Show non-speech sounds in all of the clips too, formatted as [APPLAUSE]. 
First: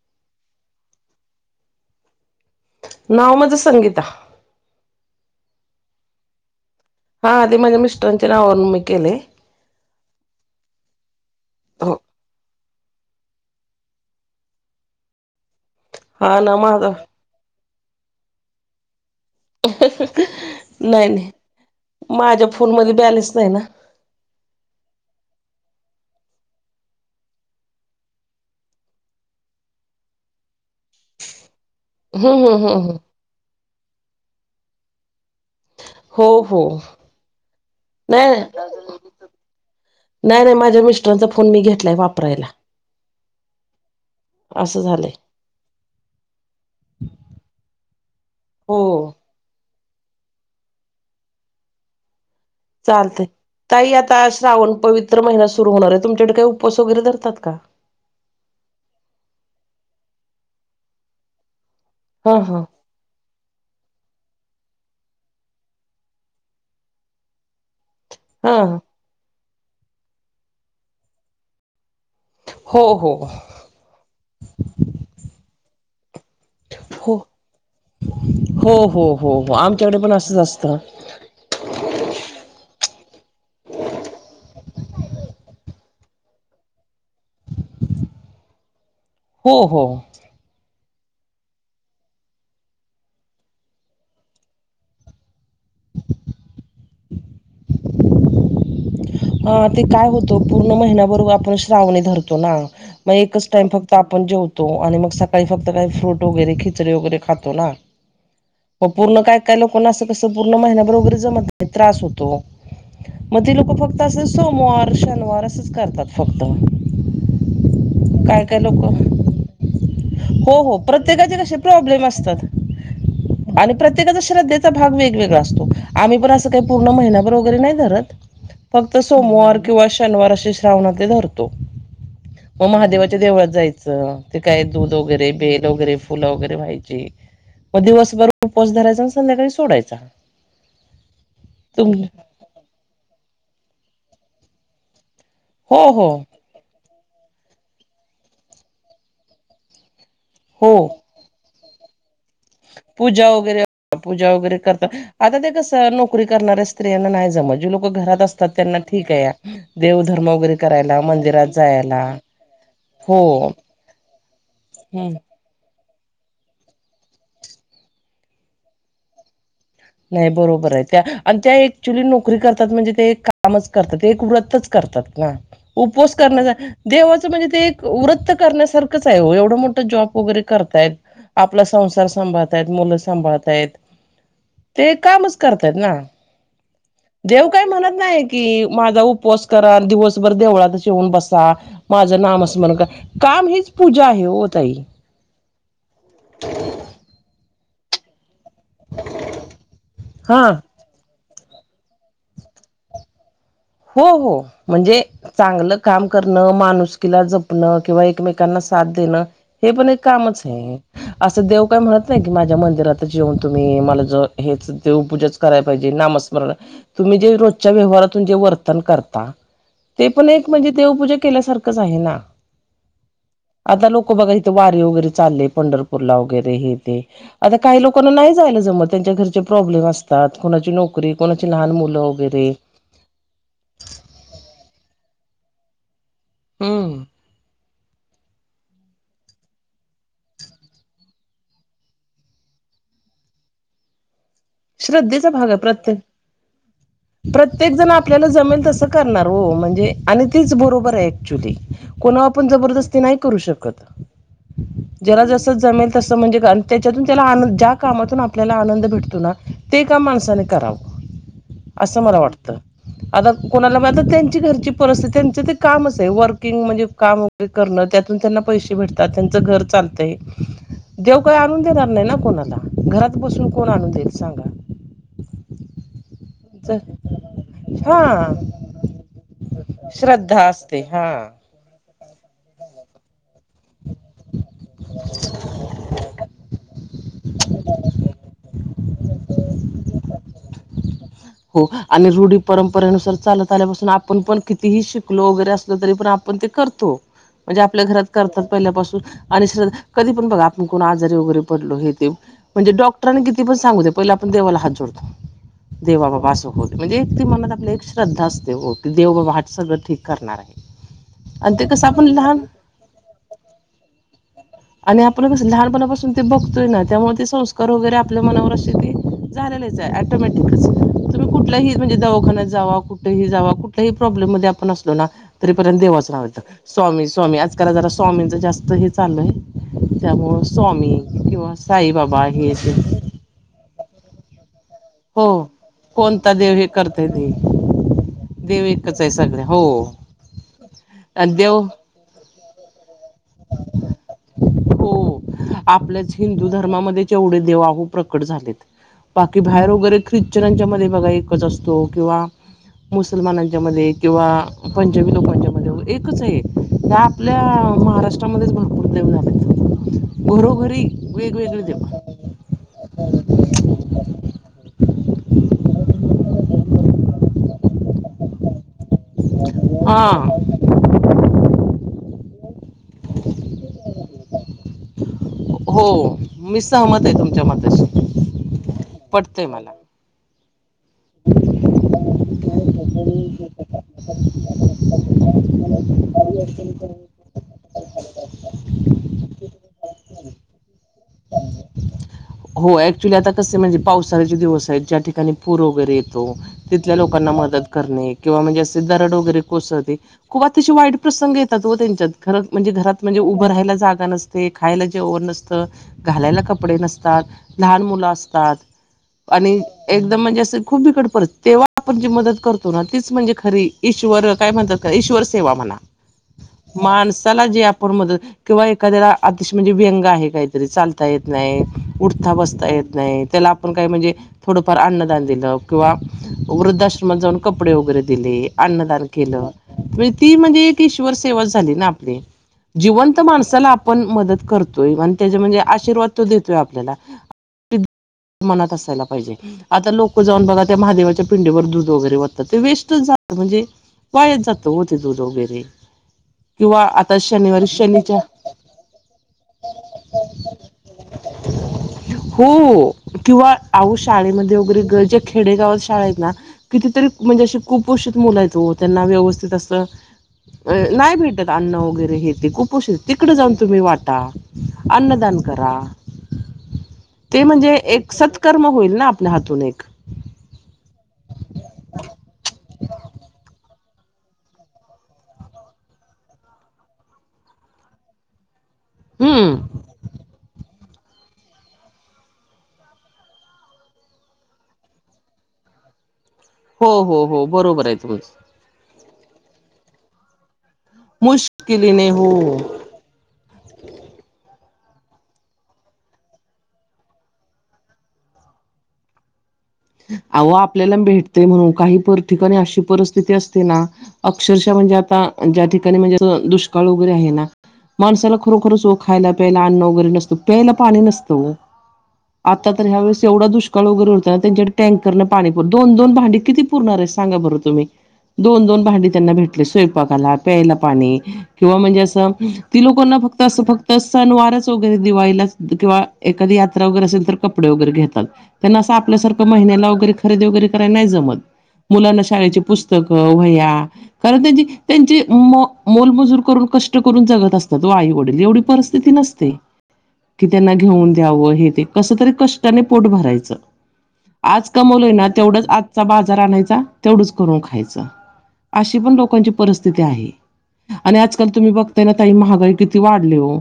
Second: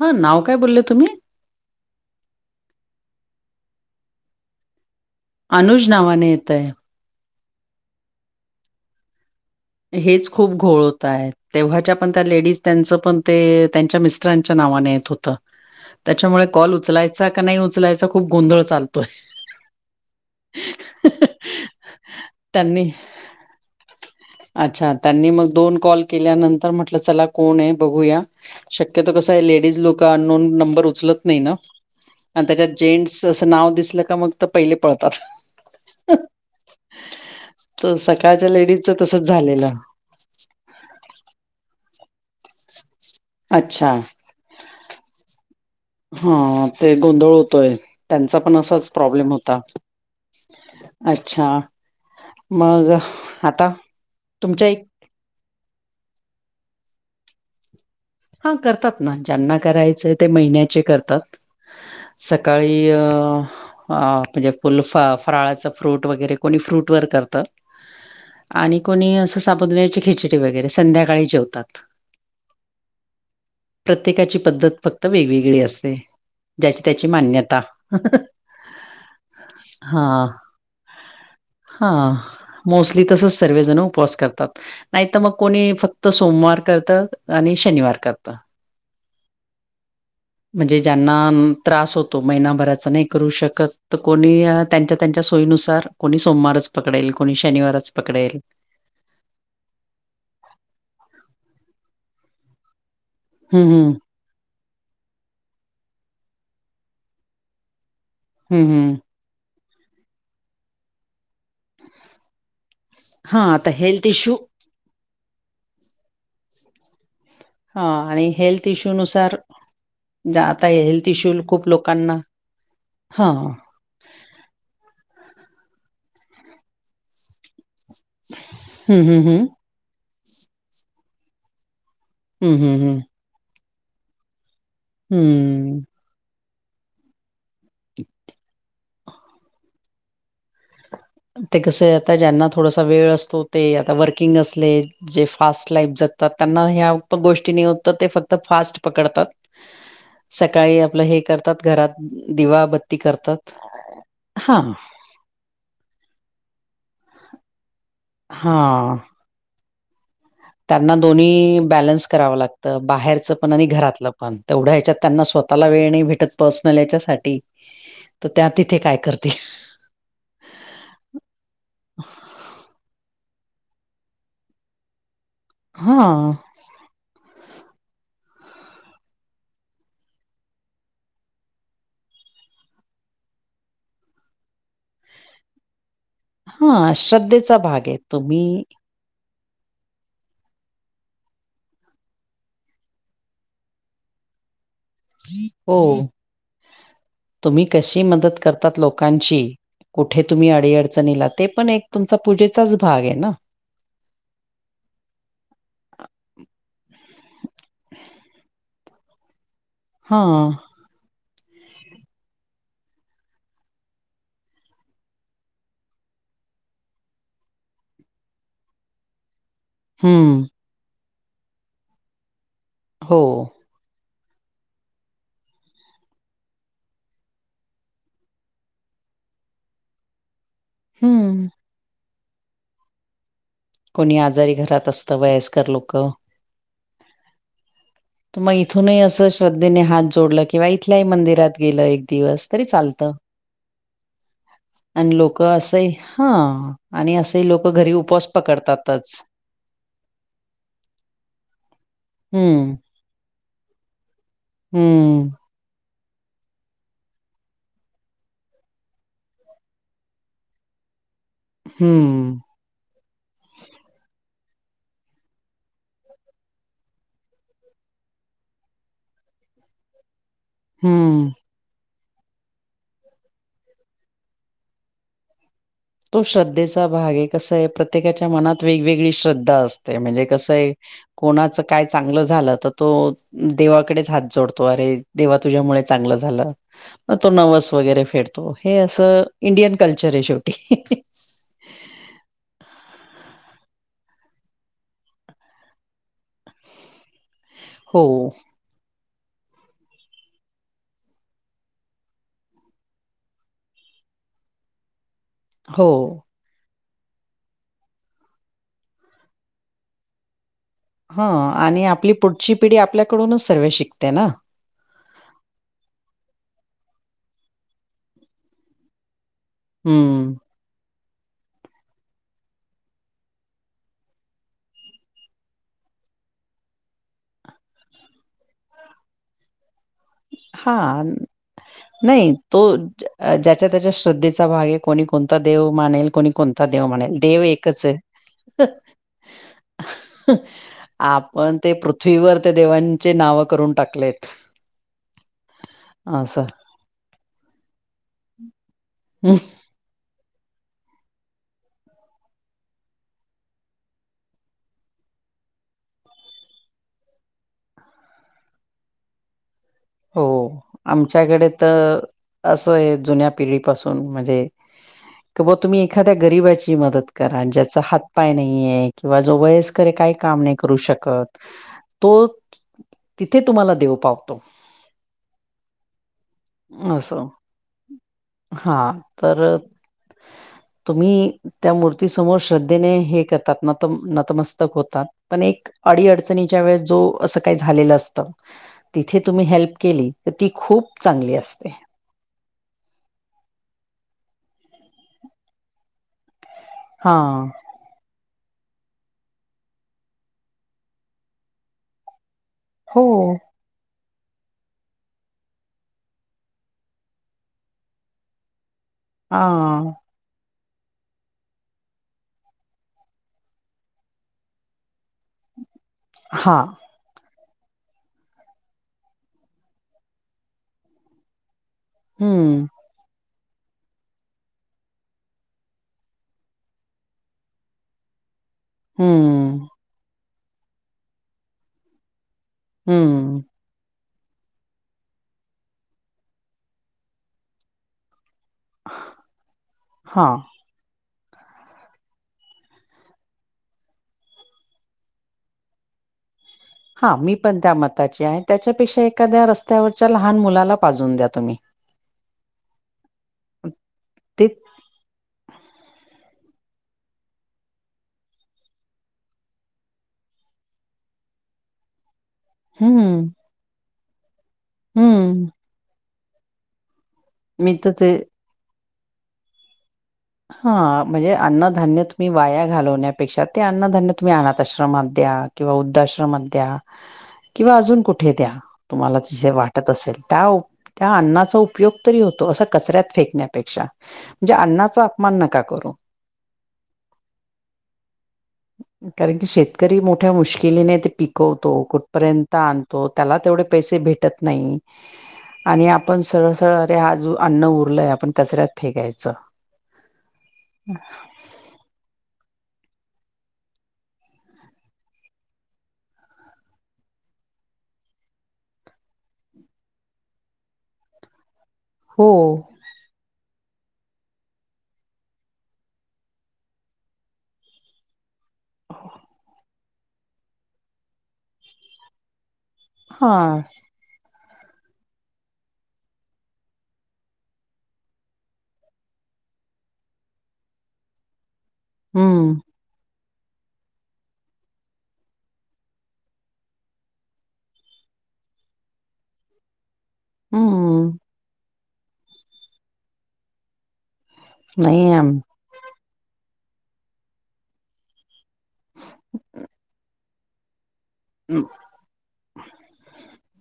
हा नाव काय बोलले तुम्ही. नाव माझं संगीता. अनुज नावाने येत आहे. हा आधी माझ्या मिस्टरांचे नावावरून मी केले. हेच खूप घोळ होत आहे हो तेव्हाच्या पण त्या लेडीज, त्यां पण त्यांच्या मिरच्या ना हो हा त्याच्यामुळे ना काल माझा उचलायचा का नाही उचलायचा खूप गोंधळ चालतोय. नाही नाही माझ्या त्यांनी फोनमध्ये बॅलेन्स नाही ना, अच्छा त्यांनी मग दोन कॉल केल्यानंतर म्हटलं चला कोण आहे बघूया. शक्यतो कसं आहे लेडीज लोक अननोन नंबर उचलत नाही ना, हम्म आणि हम्म त्याच्यात हम्म जेंट्स असं नाव दिसलं का मग तर पहिले पळतात. हो हो तर नाही सकाळच्या लेडीजच तसच झालेलं. नाही नाही माझ्या मिस्टरांचा फोन मी घेतलाय वापरायला. अच्छा असं झालंय हा ते गोंधळ होतोय त्यांचा पण हो असाच प्रॉब्लेम होता. अच्छा मग चालतय आता ताई आता तुमच्या श्रावण एक पवित्र महिना सुरू होणार आहे तुमच्याकडे काही उपवास वगैरे धरतात का हा करतात ना ज्यांना करायचं ते महिन्याचे करतात हा हा सकाळी अ अ म्हणजे फुल फ फराळाच फ्रूट वगैरे कोणी फ्रूट वर करतं. हा आणि कोणी असं साबुदाण्याची खिचडी वगैरे संध्याकाळी जेवतात. हो हो प्रत्येकाची पद्धत फक्त वेगवेगळी असते ज्याची त्याची हो मान्यता. हो हो हो हो आमच्याकडे पण असच असतं हा मोस्टली तसंच सर्वजण उपवास करतात नाहीतर मग कोणी फक्त सोमवार करत. आणि शनिवार करतात. हो हो म्हणजे ज्यांना त्रास होतो महिनाभराचा नाही करू शकत तर कोणी. त्यांच्या त्यांच्या सोयीनुसार कोणी सोमवारच पकडेल कोणी शनिवारच पकडेल हा ते काय होतो पूर्ण महिन्याबरोबर आपण श्रावणी धरतो ना मग एकच हं, टाइम फक्त हं. आपण. आपण जेवतो आणि मग सकाळी फक्त काही फ्रूट वगैरे खिचडे वगैरे खातो ना. हं, मग हं. पूर्ण काय काय लोकांना असं कसं पूर्ण महिन्या भर जमत त्रास होतो. हा आता हे अस सोमवार शनिवार असंच करतात फक्त हा आणि काय काय हेल्थ लोक इश्यूनुसार ज्या आता हो हेल्थ इश्यू प्रत्येकाचे कसै खूप प्रॉब्लेम लोकांना असतात हां. आणि प्रत्य प्रत्येकाचा श्रद्धेचा भाग वेगवेगळा असतो आम्ही पणं अस काही पूर्ण महिनाभर वगैरे नाही धरत फक्त हं, हं, हं. सोमवार किंवा शनिवार असे श्रावणात धरतो हं, मग हं, हं. महादेवा च्या देवळात जायचं ते काय दूध वगैरे बेल हं. वगैरे फुलं वगैरे व्हायची मग दिवसभर उपवास धरायचा आणि संध्याकाळी सोडायचा. ते कस तुम आता ज्यांना थोडासा वेळ असतो ते आता वर्किंग असले जे फास्ट हो लाईफ हो जगतात त्यांना ह्या गोष्टी न होत ते फक्त फास्ट पकडतात हो सकाळी आपलं हे करतात घरात दिवा बत्ती पूजा करतात वगैरे पूजा वगैरे हां. करतात आता ते कसं नोकरी करणाऱ्या स्त्रियांना नाही जमत जे लोक घरात असतात त्यांना हा ठीक आहे. देव धर्म वगैरे. त्यांना करायला मंदिरात दोन्ही जायला बॅलन्स करावं लागतं हो बाहेरचं पण आणि घरातलं पण तेवढ्या ह्याच्यात हम्म त्यांना स्वतः ताला वेळ नाही भेटत पर्सनल याच्या साठी तर त्या तिथे काय करतील नाही बरोबर आहे त्या आणि त्या अँक्च्युली नोकरी करतात म्हणजे ते कामच करतात एक व्रतच करतात ना उपवास हा करणचा देवाचं म्हणजे ते एक वृत्त करण्यासारखंच आहे हो एवढं मोठं जॉब वगैरे करतायत. आपला संसार सांभाळतायत मुलं सांभाळताय आहेत ते कामच करतायत ना हा देव श्रद्धेचा काही भाग म्हणत आहे नाही कि तुम्ही माझा उपवास करा दिवसभर देवळातच येऊन बसा माझं नाम स्मरण करा काम हीच पूजा आहे ओ ताई हो हो [UNINTELLIGIBLE] [INAUDIBLE] तुम्ही कशी मदत करतात लोकांची कुठे तुम्ही हा अडी अडचणीला ते पण एक तुमचा पूजेचाच भाग आहे ना हो हो म्हणजे चांगलं काम करणं माणुसकीला जपणं किंवा एकमेकांना साथ देणं हे पण एक कामच हां. आहे असं देव काय म्हणत नाही की माझ्या मंदिरातच येऊन तुम्ही मला ज हेच देव पूजाच कराय पाहिजे नामस्मरण तुम्ही जे रोजच्या व्यवहारातून जे वर - ते पण हं. एक म्हणजे देवपूजा केल्यासारखच आहे ना हो आता लोक बघा इथे वारीे वगैरे चालले पंढरपूरला वगैरे हे तेे आता काही लोकांना नाही जायलं जमत त्यांच्या घरचे प्रॉब्लेम असतात कोणाची नोक करी हं. कोणाची लहान मुलं वगैरे कोणी आजारी घरात असता वयस्कर लोक हम् मग इथूनही असं श्रद्धेने हात जोडलं किंवा इथल्याही मंदिरात गेलं एक दिवस तरी चालतं आणि श्रद्धेचा लोकं भाग आहे असंही हां. आणि प्रत्येक असेही प्रत्येक लोकं जण घरी आपल्याला उपवास जमेल तसं पकडतातच. करणार ओ म्हणजे आणि तीच बरोबर आहे ऍक्च्युली कोणा आपण हं. जबरदस्ती नाही करू शकत ज्याला हं. जस जमेल तस म्हणजे क अ त्याच्यातून त्याला ज्या कामातून आपल्याला आनंद भेटतो ना ते काम माणसाने करावं असं मला हं. वाटतं आता कोणाला आता त्यांची घरची परिस्थिती त्यांच ते कामच आहे वर्किंग म्हणजे काम करण त्यातून त्यांना पैसे भेटतात त्यांचं घर चालतंय हं. देव काय आणून देणार नाही ना कोणाला घरात बसून कोण आणून देईल सांगा. तो ज- श्रद्धेचा भाग आहे कस आहे प्रत्येकाच्या हा मनात वेगवेगळी श्रद्धा असते म्हणजे श्रद्धा कसंय असते हा कोणाचं काय चांगलं झालं तर तो देवाकडेच हात जोडतो अरे देवा तुझ्यामुळे चांगलं झालं मग तो नवस वगैरे फेडतो हे असं इंडियन कल्चर आहे शेवटी. हो आणि रूढी परंपरेनुसार चालत आल्यापासून आपण पण कितीही शिकलो वगैरे असल तरी पण आप पण ते करतो म्हणजे आपल्या घरात हो, करतात पहिल्यापासून आणि श्रद्ध कधी पण बघा आपण कोण आजारी वगैरे पडलो हे ते म्हणजे डॉक्टरांनी कितीपण सांगूदे पहिले आपण देवाला हात जोडतो. हो. देव बाबा असं होत म्हणजे एक ती मनात आपली एक श्रद्धा असते हो की देव बाबा हा सगळं ठीक करणार आहे. हा ते आणि कसं आपण आपली लहान पुढची पिढी आपल्याकडूनच सगळ शिकते ना. आणि आपण कस लहानपणापासून ते बघतोय ना त्यामुळे ते संस्कार वगैरे आपल्या मनावर असे ते झालेलंच आहे हं. ॲटोमॅटिक च तुम्ही कुठल्याही म्हणजे दवाखान्यात जावा कुठेही जावा कुठल्याही प्रॉब्लेम मध्ये आपण असलो ना तरीपर्यंत देवाचं नावं येत स्वामी स्वामी आजकाल जरा स्वामींचं जास्त हे चाललय त्यामुळ स्वामी हां. किंवा साई बाबा हे ते अ ज्याच्या त्याच्या श्रद्धेचा भाग आहे कोणी कोणता हो देव मानेल कोणी कोणता हे देव करता येत मानेल नाही देव एकचय देव एकच आहे सगळे हो [UNINTELLIGIBLE] आणि आपण देव ते पृथ् - - -थ्वीवर त्या देवांचे नाव करून टाकलेत. हो आपल्याच असं. हिंदू धर्मामध्ये जेवढे देव आओ प्रकट झालेत बाकी बाहेर वगैरे ख्रिश्चनांच्यामध्ये बघा एकच असतो किंवा मुसलमानांच्या मध्ये किंवा पंजाबी लोकांच्यामध्ये एकच आहे ह आपल्या महाराष्ट्रामध्येच भरपूर देव झालेत हो घरोघरी आमच्याकडे वेगवेगळे तर देव. असं आहे जुन्या पिढीपासून म्हणजे क बा तुम्ही एखाद्या गरीबाची मदत करा ज्याचा हातपाय नाहीय. किंवा जो वयस्करये हा काही काम नाही करू शकत तो तिथे तुम्हाला देव पावतो. हो मी सहमत आहे तुमच्या मताशी. हा तर पटतंय [INAUDIBLE] तुम्ही त्या मूर्तीसमोर श्रद्धेने हे करतात नत नतमस्तक होतात पण एक अडी अडचणीच्या वेळेस जो असं काही झालेलं असतं तिथे तुम्ही हेल्प केली तर ती खूप चांगली असते हो ऍक्च्युली आता कसे म्हणजे पावसाळ्याचे दिवस आहेत ज्या ठिकाणी पूर वगैरे येतो तिथल्या हा. लोकांना मदत करने किंवा म्हणजे असे दरड वगैरे कोसळते खूप अतिशय वाईट प्रसंग येतात त्यांच्यात खरंच म्हणजे घरात हो. म्हणजे उभं राहायला जागा नसते खायला जेवन नसतं घालायला कपडे नसतात लहान मुलं असतात आणि हा. एकदम म्हणजे असं खूप बिकट परी तेव्हा आपण जी मदत करतो ना तीच म्हणजे खरी ईश्वर काय म्हणतात ईश्वर सेवा म्हणा हां माणसाला जे आपण मदत किंवा एखाद्याला अतिशय म्हणजे व्यंग आहे काय तरी चालता येत नाही, उठता, हम्म. बसता येत नाही त्याला आपण काय म्हणजे थोडंफार अन्नदान दिलं किंवा वृद्धाश्रमात जाऊन कपडे वगैरे दिले अन्नदान केलं हम्म. म्हणजे ती म्हणजे एक ईश्वर सेवा झाली ना आपली जिवंत हम्म. माणसाला आपण मदत करतोय आणि त्याच्या म्हणजे आशीर्वाद तो देतोय आपल्याला मनात असायला पाहिजे आता लोक हा. जाऊन बघा त्या महादेवाच्या पिंडेवर दुध वगैरे वतात ते वेस्टच जा म्हणजे वायाच जात ओ ते दूध वगैरे किंवा हा आता मी पण शनिवारी त्या शनीच्या मताची आहे त्याच्यापेक्षा एखाद्या रस्त्यावरच्या लहान मुलाला पाजवून द्या तुम्ही हो किंवा आहो ते शाळेमध्ये वगैरे गर् ज्या खेडेगावात शाळा आहेत ना कितीतरी म्हणजे असे कुपोषित मुल आहेत ओ त्यांना व्यवस्थित असं अ नाही भेटत अन्न वगैरे हे ते कुपुशी हम्म. तिकडे जाऊन तुम्ही वाटा अन्नदान हम्म. करा ते म्हणजे मी तर एक ते सत्कर्म होईल ना आपल्या हातून एक हा म्हणजे अन्नधान्य तुम्ही वाया घालवण्यापेक्षा ते अन्नधान्य तुम्ही अनाथ आश्रमात द्या किंवा वृद्धाआश्रमात द्या किंवा अजून कुठे द्या तुम्हाला जसे हम्म वाट असेल त्या त्या अन्नाचा उपयोग तरी होतो असं कचऱ्यात फेकण्यापेक्षा म्हणजे अण्णाचा अपमान नका करू हो, हो, हो बरोबर आहे कारण की शेतकरी मोठ्या मुश्किलीने ते पिकवतो मुश्किलीने कुठपर्यंत हो आण त त्याला तेवढे पैसे भेटत नाही आणि आपण सरळ, सरळ अरे अन्न उरलंय आपण कचऱ्यात फेकायचं अव आपल्याला भेटते म्हणून काही ठिकाणी अशी परिस्थिती असते ना अक्षरशः म्हणजे आता ज्या ठिकाणी म्हणजे दुष्काळ वगैरे आहे ना माणसाला खरोखरच ओ खायला प्यायला अन्न वगैरे नसतं प्यायला पाणी नसतं ओ हो आता तर ह्या वेळेस एवढा दुष्काळ वगैरे होत ना त्यांच्या टँकर न पाणी पुर दोन दोन भांडी किती पुरणार आहे सांगा बरं तुम्ही दोन, दोन भांडे त्यांना भेटले स्वयंपाकाला प्यायला पाणी किंवा म्हणजे असं ती लोक ना हा फक्त असं फक्त तर सनवारच वगैरे दिवाळीला किंवा एखादी यात्रा वगैरे असेल तर कपडे वगैरे घेतात त्यांना असं आपल्यासारखं महिन्याला वगैरे खरेदी वगैरे कराय नाही जमत मुलांना हम्म शाळेचे पुस्त अ व्हया कारण त्यांची, त्यांची मो मोलमजूर करून कष्ट करून जगत असतात तो आई वडील एवढी पर स्थिती नसते की त्यांना हम्म घेऊन द्यावं हे ते कस तरी कष्टाने पोट भरायचं आज कमवलंय नाही ना आम- तेवढंच आजचा बाजार आणायचा तेवढंच करून खायचं अशी पण लोकांची परिस्थिती आहे आणि आजकाल तुम्ही बघताय ना ताई महागाई किती वाढली ओ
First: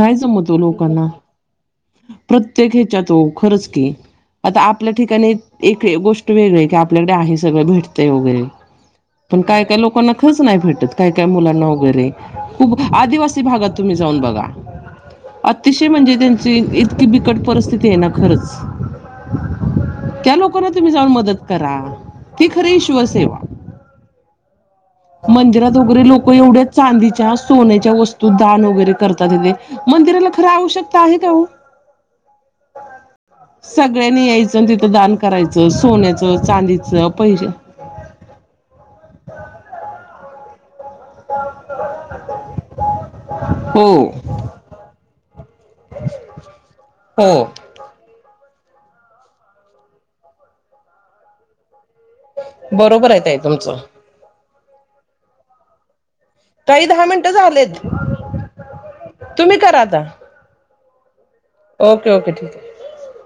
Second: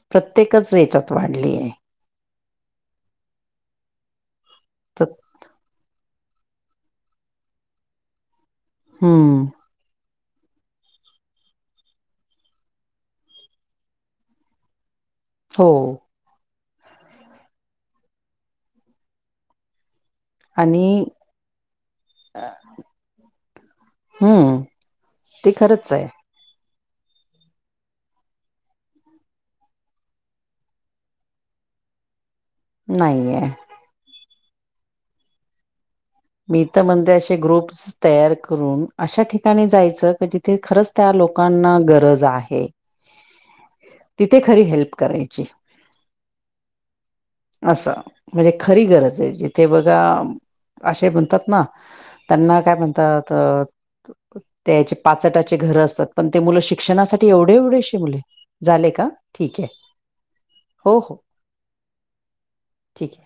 नाही जमत ओ प्रत्येकच लोकांना याच्यात वाढली आहे प्रत्येक ह्याच्यातो खरंच की आता आपल्या तर ठिकाणी एक गोष्ट वेगळी आहे की आपल्याकडे आहे सगळं भेटतंय वगैरे पण हम्म काय, काय लोकांना खच नाही भेटत काय काय मुलांना वगैरे खूप आदिवासी भागात तुम्ही जाऊन बघा. हो अतिशय म्हणजे त्यांची इतकी बिकट परिस्थिती आहे ना खरंच. त्या लोकांना आणि तुम्ही जाऊन मदत करा तेी खर श्वसेवा, हम् मंदिरात वगैरे लोक एवढ्या चांदीच्या सोन्याच्या वस्तू दान वगैरे करतात तेथे मंदिराला खरं आवश्यकता आहे का हो नाही आहे. सगळ्यांनी यायचं तिथं दान करायचं सोन्याचं मी तर चांदीचं म्हणते असे पैलं, ग्रुप्स तयार करून अशा ठिकाणी जायचं क जिथे खरंच. त्या लोकांना गरज आहे. हो तिथे खरी हेल्प करायची. होम असं म्हणजे खरी गरज आहे जिथे बघा. असे म्हणतात ना त्यांना काय बरोबर आहे म्हणतात. ताई तुमचं त्याचे पाचटाचे घरं असतात. पण ते मुलं ताई दहा शिक्षणासाठी मिनिटं एवढे झालेत एवढेशी मुले झाले का तुम्ही ठीक आहे. करा आता हो हो ओके ओके ठीक आहे. ठीक आहे